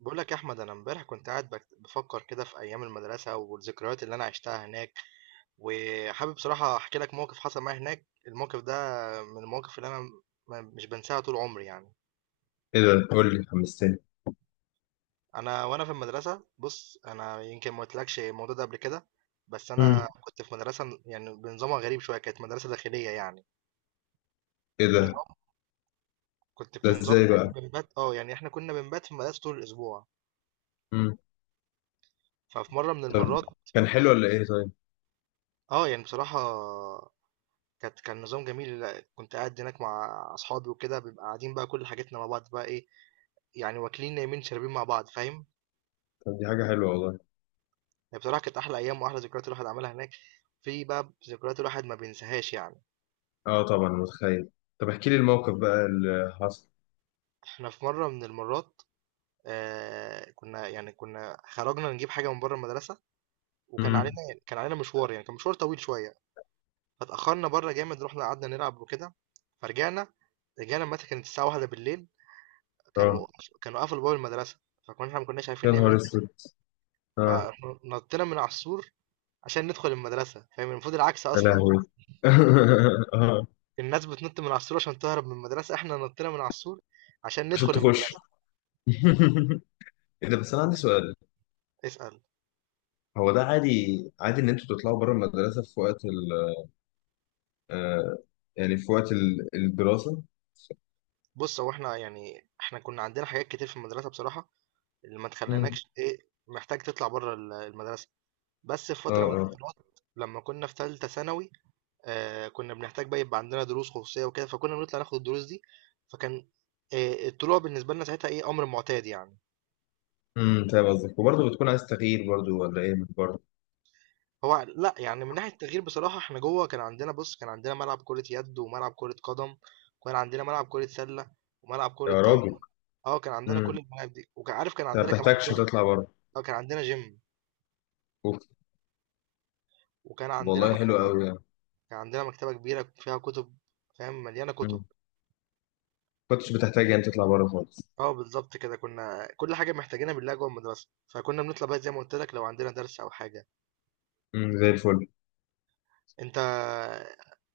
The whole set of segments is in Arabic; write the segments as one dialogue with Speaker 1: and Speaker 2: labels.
Speaker 1: بقول لك يا احمد، انا امبارح كنت قاعد بفكر كده في ايام المدرسه والذكريات اللي انا عشتها هناك. وحابب بصراحه احكي لك موقف حصل معايا هناك. الموقف ده من المواقف اللي انا مش بنساها طول عمري يعني.
Speaker 2: ايه ده، قول لي، حمستني.
Speaker 1: انا وانا في المدرسه، بص، انا يمكن ما قلتلكش الموضوع ده قبل كده. بس
Speaker 2: مم.
Speaker 1: انا كنت في مدرسه يعني بنظامها غريب شويه، كانت مدرسه داخليه يعني.
Speaker 2: ايه ده؟
Speaker 1: النظام، كنت
Speaker 2: ده
Speaker 1: في نظام
Speaker 2: ازاي
Speaker 1: ان
Speaker 2: بقى؟
Speaker 1: احنا بنبات، يعني احنا كنا بنبات في المدرسه طول الاسبوع.
Speaker 2: مم.
Speaker 1: ففي مره من
Speaker 2: طب
Speaker 1: المرات،
Speaker 2: كان حلو ولا ايه؟ طيب،
Speaker 1: اه يعني بصراحه كان نظام جميل. كنت قاعد هناك مع اصحابي وكده، بنبقى قاعدين بقى كل حاجتنا مع بعض، بقى ايه يعني، واكلين نايمين شاربين مع بعض، فاهم؟
Speaker 2: طب دي حاجة حلوة والله.
Speaker 1: يعني بصراحه كانت احلى ايام واحلى ذكريات الواحد عملها هناك. في بقى ذكريات الواحد ما بينساهاش يعني.
Speaker 2: اه طبعا، متخيل. طب احكي لي الموقف بقى اللي حصل.
Speaker 1: احنا في مره من المرات، كنا خرجنا نجيب حاجه من بره المدرسه، وكان علينا
Speaker 2: امم.
Speaker 1: يعني، كان علينا مشوار، يعني كان مشوار طويل شويه. فتاخرنا بره جامد، رحنا قعدنا نلعب وكده، فرجعنا متى كانت الساعه واحدة بالليل.
Speaker 2: اه،
Speaker 1: كانوا كانوا قفلوا باب المدرسه، فكنا احنا ما كناش عارفين
Speaker 2: يا نهار
Speaker 1: نعمل.
Speaker 2: اسود. اه،
Speaker 1: فنطينا من على السور عشان ندخل المدرسة. فاهم؟ المفروض العكس
Speaker 2: يا
Speaker 1: أصلا.
Speaker 2: لهوي. اه،
Speaker 1: الناس بتنط من على السور عشان تهرب من المدرسة، احنا نطينا من على السور عشان
Speaker 2: عشان
Speaker 1: ندخل
Speaker 2: تخش.
Speaker 1: المدرسة.
Speaker 2: ايه ده؟ بس انا عندي سؤال،
Speaker 1: اسأل.
Speaker 2: هو ده عادي؟ عادي ان انتوا تطلعوا بره المدرسة في وقت ال، آه، يعني في وقت الدراسة؟
Speaker 1: بص، هو احنا كنا عندنا حاجات كتير في المدرسة بصراحة، اللي ما
Speaker 2: امم.
Speaker 1: تخليناكش ايه، محتاج تطلع بره المدرسة. بس في
Speaker 2: اه
Speaker 1: فترة من
Speaker 2: اه.
Speaker 1: الفترات، لما كنا في ثالثة ثانوي، كنا بنحتاج بقى يبقى عندنا دروس خصوصية وكده، فكنا بنطلع ناخد الدروس دي. فكان، الطلوع بالنسبة لنا ساعتها ايه، أمر معتاد يعني.
Speaker 2: امم، فاهم قصدك. وبرضه بتكون عايز تغيير برضه ولا ايه؟
Speaker 1: هو لأ، يعني من ناحية التغيير بصراحة، إحنا جوّه كان عندنا ملعب كرة يد، وملعب كرة قدم، وكان عندنا ملعب كرة سلّة، وملعب كرة
Speaker 2: يا راجل.
Speaker 1: طايرة، كان عندنا
Speaker 2: امم،
Speaker 1: كل
Speaker 2: انت
Speaker 1: الملاعب دي، وكان عارف كان
Speaker 2: ما
Speaker 1: عندنا كمان
Speaker 2: بتحتاجش
Speaker 1: gym.
Speaker 2: تطلع بره.
Speaker 1: كان عندنا gym،
Speaker 2: اوف.
Speaker 1: وكان عندنا
Speaker 2: والله حلو
Speaker 1: مكتبة.
Speaker 2: قوي يعني.
Speaker 1: كان عندنا مكتبة كبيرة فيها كُتب، فاهم، مليانة كُتب.
Speaker 2: مم. كنتش بتحتاج يعني تطلع بره خالص.
Speaker 1: بالضبط كده، كنا كل حاجة محتاجينها بنلاقيها جوّه المدرسة، فكنا بنطلع بقى زي ما قُلت لك لو عندنا درس أو حاجة.
Speaker 2: امم، زي الفل.
Speaker 1: أنت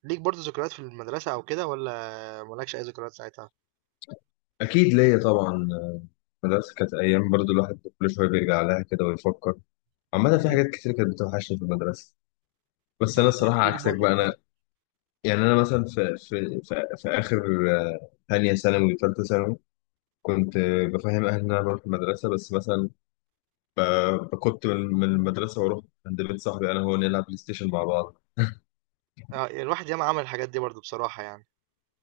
Speaker 1: ليك برضه ذكريات في المدرسة أو كده، والّا ما لكش أي ذكريات ساعتها؟
Speaker 2: اكيد ليا طبعا. المدرسه كانت ايام برضو الواحد كل شويه بيرجع لها كده ويفكر. عامه، في
Speaker 1: إمم.
Speaker 2: حاجات كتير كانت بتوحشني في المدرسه، بس
Speaker 1: طَب
Speaker 2: انا
Speaker 1: ما تحكِ
Speaker 2: الصراحه
Speaker 1: لي
Speaker 2: عكسك
Speaker 1: موقف
Speaker 2: بقى. انا
Speaker 1: كده.
Speaker 2: يعني انا مثلا في اخر، آه، ثانيه ثانوي وثالثه ثانوي، كنت، آه، بفهم اهلي ان انا بروح المدرسه، بس مثلا، آه، كنت من المدرسه واروح عند بيت صاحبي انا، هو نلعب بلاي ستيشن مع بعض.
Speaker 1: الواحد ياما عمل الحاجات دي برضو، بصراحة يعني.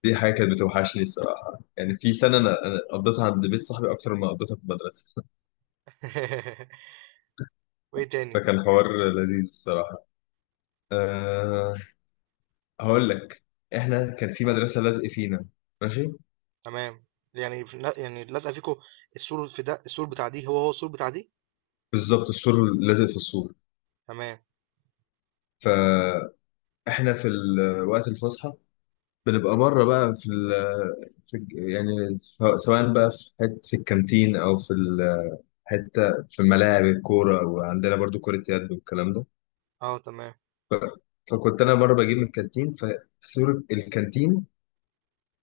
Speaker 2: دي حاجة كانت بتوحشني الصراحة. يعني في سنة أنا قضيتها عند بيت صاحبي أكتر ما قضيتها في المدرسة.
Speaker 1: وايه تاني؟
Speaker 2: فكان حوار لذيذ الصراحة. أه، هقول لك، إحنا كان في مدرسة لازق فينا. ماشي.
Speaker 1: تمام. يعني يعني لازقة فيكو. السور في ده السور بتاع دي هو السور بتاع دي.
Speaker 2: بالظبط، السور لازق في السور.
Speaker 1: تمام.
Speaker 2: فإحنا في وقت الفسحة بنبقى بره بقى في، في سواء بقى في حتة في الكانتين أو في حتة في ملاعب الكورة، وعندنا برضو كرة يد والكلام ده.
Speaker 1: اه، تمام.
Speaker 2: ف- فكنت انا مره بجيب من الكانتين، فسور الكانتين،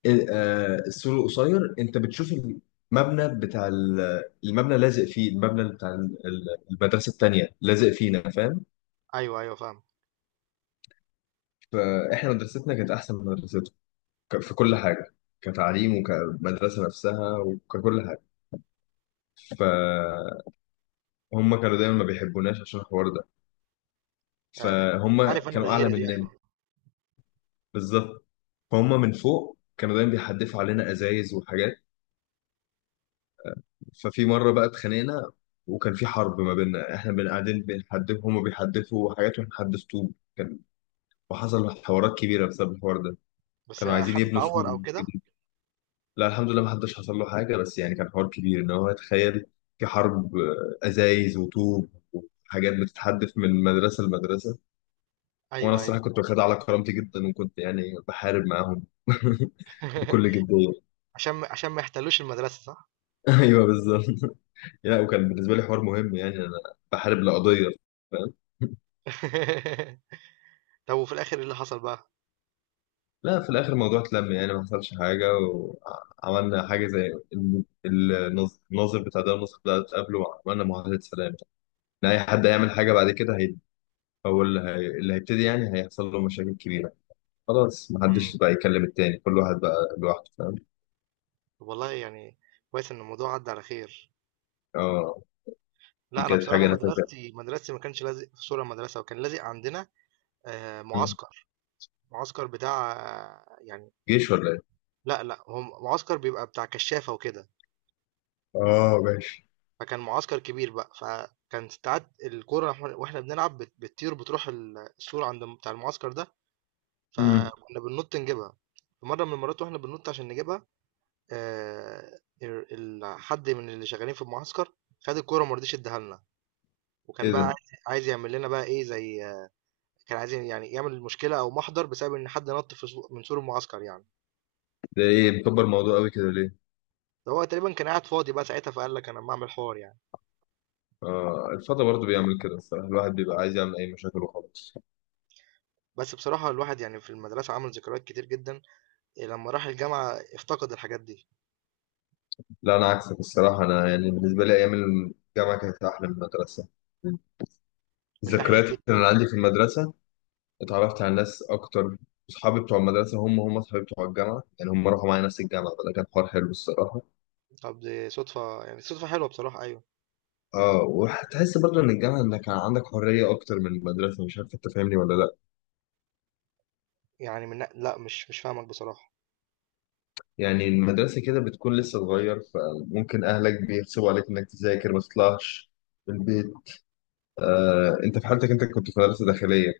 Speaker 2: آه، السور القصير، انت بتشوف المبنى بتاع المبنى لازق فيه، المبنى بتاع المدرسه التانيه لازق فينا، فاهم؟
Speaker 1: ايوه، ايوه، فاهم.
Speaker 2: فاحنا مدرستنا كانت احسن من مدرستهم في كل حاجه، كتعليم وكمدرسه نفسها وككل حاجه. فهم كانوا دايما ما بيحبوناش عشان الحوار ده.
Speaker 1: آه،
Speaker 2: فهم
Speaker 1: عارف انا
Speaker 2: كانوا اعلى
Speaker 1: الغيرة دي،
Speaker 2: مننا.
Speaker 1: ايوه.
Speaker 2: بالظبط. فهم من فوق كانوا دايما بيحدفوا علينا ازايز وحاجات. ففي مرة بقى اتخانقنا، وكان في حرب ما بيننا. احنا بن قاعدين بنحدف، هما بيحدفوا حاجات واحنا بنحدف طوب، كان. وحصل حوارات كبيرة بسبب الحوار ده.
Speaker 1: بس
Speaker 2: كانوا عايزين
Speaker 1: حد
Speaker 2: يبنوا سور
Speaker 1: اتعور او كده؟
Speaker 2: جديد. لا الحمد لله ما حدش حصل له حاجة، بس يعني كان حوار كبير. ان هو تخيل، في حرب، آه، ازايز وطوب وحاجات بتتحدف من مدرسة لمدرسة. وانا
Speaker 1: ايوه، ايوه.
Speaker 2: الصراحة كنت واخدها على كرامتي جدا، وكنت يعني بحارب معاهم. بكل جدية.
Speaker 1: عشان ما يحتلوش المدرسة، صح؟
Speaker 2: ايوه بالظبط. لا، وكان بالنسبة لي حوار مهم. يعني انا بحارب لقضية، فاهم.
Speaker 1: طب وفي الاخر ايه اللي حصل بقى؟
Speaker 2: لا في الاخر الموضوع اتلم، يعني ما حصلش حاجه. وعملنا حاجه زي الناظر، الناظر بتاع ده النسخ ده، اتقابله وعملنا معاهده سلام ان اي حد هيعمل حاجه بعد كده هي هو اللي, هي... اللي هيبتدي يعني هيحصل له مشاكل كبيره. خلاص، ما حدش
Speaker 1: امم
Speaker 2: بقى يكلم التاني، كل واحد بقى لوحده، فاهم.
Speaker 1: والله يعني، كويس ان الموضوع عدى على خير.
Speaker 2: اه، دي
Speaker 1: لا انا
Speaker 2: كانت
Speaker 1: بصراحة،
Speaker 2: حاجه انا فاكرها.
Speaker 1: مدرستي ما كانش لازق في سور المدرسة، وكان لازق عندنا آه،
Speaker 2: مم.
Speaker 1: معسكر معسكر بتاع يعني...
Speaker 2: جيش ولا ايه؟
Speaker 1: لا لا، هو معسكر بيبقى بتاع كشافة وكده.
Speaker 2: اه ماشي.
Speaker 1: فكان معسكر كبير بقى، فكان ساعات الكورة وإحنا بنلعب، بتطير، بتروح السور عند بتاع المعسكر ده،
Speaker 2: مم.
Speaker 1: فكنا بننط نجيبها. في مرة من المرات واحنا بننط عشان نجيبها، آه، ال- حد من اللي شغالين في المعسكر خد الكورة ومرضيش اداها لنا. وكان
Speaker 2: ايه
Speaker 1: بقى عايز
Speaker 2: ده؟
Speaker 1: عايز يعمل لنا بقى ايه، زي، كان عايز يعمل مشكلة او محضر بسبب ان حد نط في من سور المعسكر يعني.
Speaker 2: ده ايه مكبر الموضوع قوي كده ليه؟
Speaker 1: ده هو تقريبا كان قاعد فاضي بقى ساعتها، فقال لك انا ما اعمل حوار يعني.
Speaker 2: اه، الفضا برضه بيعمل كده الصراحه، الواحد بيبقى عايز يعمل اي مشاكل وخلاص.
Speaker 1: بس بصراحة الواحد يعني في المدرسة عمل ذكريات كتير جدا. لما راح الجامعة افتقد الحاجات دي.
Speaker 2: لا انا عكسك الصراحه، انا يعني بالنسبه لي ايام الجامعه كانت احلى من المدرسه.
Speaker 1: من ناحية
Speaker 2: الذكريات اللي
Speaker 1: إيه.
Speaker 2: انا عندي في المدرسه، اتعرفت على ناس اكتر. اصحابي بتوع المدرسه هم اصحابي بتوع الجامعه، يعني هم راحوا معايا نفس الجامعه، فده كان حوار حلو الصراحه.
Speaker 1: طب دي صدفة حلوة بصراحة، أيوة.
Speaker 2: اه، وهتحس برضه ان الجامعه انك كان عندك حريه اكتر من المدرسه، مش عارف انت فاهمني ولا لا.
Speaker 1: يعني لا، مش فاهمك بصراحة.
Speaker 2: يعني المدرسه كده بتكون لسه صغير، فممكن اهلك بيغصبوا عليك انك تذاكر، ما تطلعش من البيت. آه انت في حالتك انت كنت في مدرسه داخليه،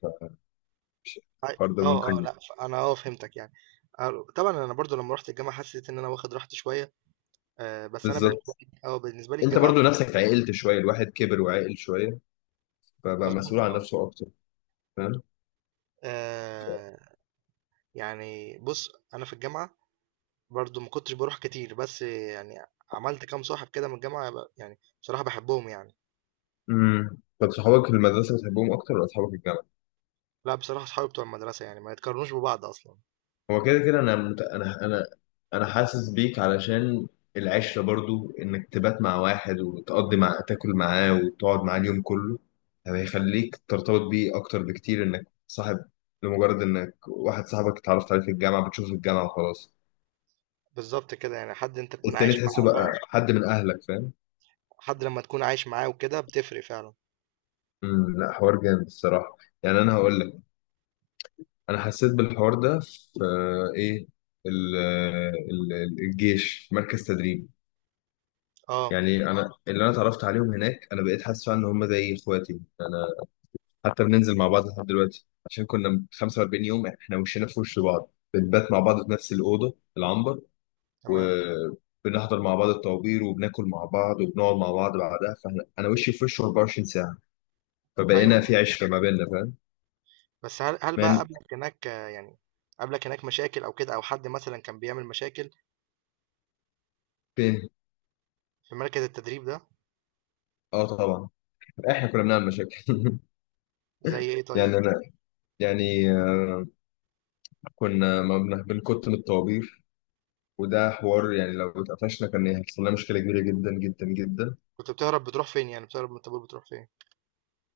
Speaker 1: أي-
Speaker 2: فالحوار ده
Speaker 1: اه، اه،
Speaker 2: ممكن.
Speaker 1: لا، انا فهمتك يعني. طبعا انا برضو لما رحت الجامعة حسيت ان انا واخد راحتي شوية. بس انا بالنسبة
Speaker 2: بالظبط،
Speaker 1: لي اه بالنسبة لي
Speaker 2: انت
Speaker 1: الجامعة...
Speaker 2: برضو نفسك عقلت شويه، الواحد كبر وعقل شويه، فبقى
Speaker 1: مظبوط،
Speaker 2: مسؤول عن
Speaker 1: اه.
Speaker 2: نفسه اكتر، فاهم.
Speaker 1: آه، يعني بص، انا في الجامعة برضو ما كنتش بروح كتير، بس يعني عملت كام صاحب كده من الجامعة، يعني بصراحة بحبهم يعني.
Speaker 2: امم، طب صحابك في المدرسه بتحبهم اكتر ولا اصحابك الجامعه؟
Speaker 1: لا بصراحة، صحابي بتوع المدرسة يعني ما يتقارنوش ببعض أصلا.
Speaker 2: هو كده كده انا مت... انا انا انا حاسس بيك، علشان العشره برضو انك تبات مع واحد وتقضي مع، تاكل معاه وتقعد معاه اليوم كله، يعني هيخليك ترتبط بيه اكتر بكتير انك صاحب. لمجرد انك واحد صاحبك اتعرفت عليه في الجامعه، بتشوفه في الجامعه وخلاص.
Speaker 1: بالظبط كده، يعني حد أنت تكون
Speaker 2: التاني
Speaker 1: عايش
Speaker 2: تحسه
Speaker 1: معاه
Speaker 2: بقى
Speaker 1: بقى.
Speaker 2: حد من اهلك، فاهم.
Speaker 1: حد لما تكون عايش معاه وكده بتفرق فعلا.
Speaker 2: امم، لا حوار جامد الصراحه. يعني انا هقول لك، انا حسيت بالحوار ده في، آه، ايه، الجيش، مركز تدريب.
Speaker 1: اه،
Speaker 2: يعني انا اللي انا اتعرفت عليهم هناك انا بقيت حاسس فعلا ان هم زي اخواتي انا. حتى بننزل مع بعض لحد دلوقتي، عشان كنا 45 يوم احنا وشنا في وش بعض، بنبات مع بعض في نفس الاوضه العنبر،
Speaker 1: تمام.
Speaker 2: وبنحضر مع بعض الطوابير، وبناكل مع بعض وبنقعد مع بعض بعدها، فاحنا انا وشي في وشه 24 ساعه،
Speaker 1: أيوه،
Speaker 2: فبقينا
Speaker 1: أيوه.
Speaker 2: في عشره ما بيننا، فاهم.
Speaker 1: بس هل بقى
Speaker 2: من
Speaker 1: قابلك هناك، يعني قابلك هناك مشاكل أو كده، أو حد مثلا كان بيعمل مشاكل
Speaker 2: فين؟
Speaker 1: في مركز التدريب ده؟
Speaker 2: اه طبعا، احنا كنا بنعمل مشاكل.
Speaker 1: زي إيه طيب؟
Speaker 2: يعني انا، يعني، آه، كنا ما بن- بنكت من الطوابير، وده حوار يعني لو اتقفشنا كان هيحصل لنا مشكله كبيره جدا جدا جدا.
Speaker 1: كنت بتهرب بتروح فين، يعني بتهرب من الطابور بتروح فين؟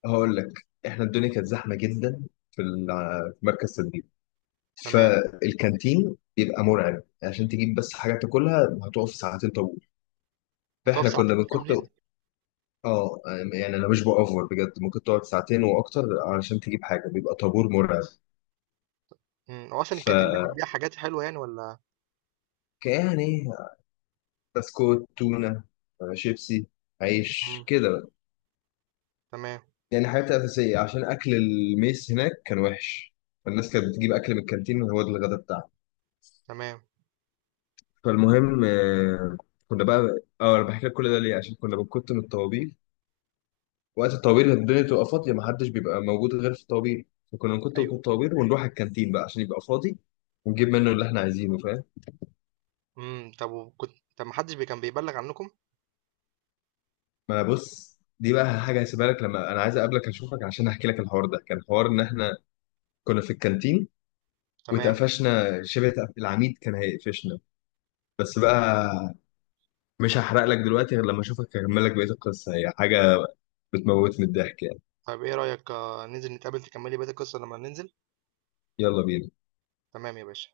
Speaker 2: هقول لك، احنا الدنيا كانت زحمه جدا في في مركز تدريب،
Speaker 1: تمام.
Speaker 2: فالكانتين بيبقى مرعب. عشان تجيب بس حاجه تاكلها هتقف ساعتين طابور،
Speaker 1: هتقف
Speaker 2: فاحنا كنا
Speaker 1: ساعتين كاملين؟
Speaker 2: بنكت. اه. يعني انا مش بأوفر بجد، ممكن تقعد ساعتين واكتر علشان تجيب حاجه، بيبقى طابور مرعب.
Speaker 1: هو أصلا
Speaker 2: ف
Speaker 1: الكانتين ده بيبيع حاجات حلوة يعني، ولا؟
Speaker 2: يعني بسكوت، تونه، آه، شيبسي، عيش
Speaker 1: امم،
Speaker 2: كده.
Speaker 1: تمام.
Speaker 2: يعني حاجات أساسية، عشان أكل الميس هناك كان وحش، فالناس كانت بتجيب أكل من الكانتين وهو ده الغدا بتاعها.
Speaker 1: تمام.
Speaker 2: فالمهم، آه، كنا بقى، اه، انا بحكي لك كل ده ليه عشان كنا بنكت من الطوابير. وقت الطوابير الدنيا تبقى فاضية، محدش بيبقى موجود غير في الطوابير، فكنا نكت من
Speaker 1: أيوه.
Speaker 2: الطوابير ونروح الكانتين بقى عشان يبقى فاضي ونجيب منه اللي احنا عايزينه، فاهم.
Speaker 1: طب وكنت، طب محدش كان بيبلغ عنكم؟
Speaker 2: ما أنا بص، دي بقى حاجة هسيبها لك لما أنا عايز أقابلك أشوفك عشان أحكي لك. الحوار ده كان حوار إن إحنا كنا في الكانتين
Speaker 1: تمام.
Speaker 2: واتقفشنا شبه، العميد كان هيقفشنا، بس بقى مش هحرق لك دلوقتي، غير لما اشوفك هكمل لك بقيه القصه، هي حاجه بتموتني من الضحك يعني.
Speaker 1: طب ايه رأيك، ننزل نتقابل تكملي بقية القصة لما ننزل؟
Speaker 2: يلا بينا.
Speaker 1: تمام يا باشا.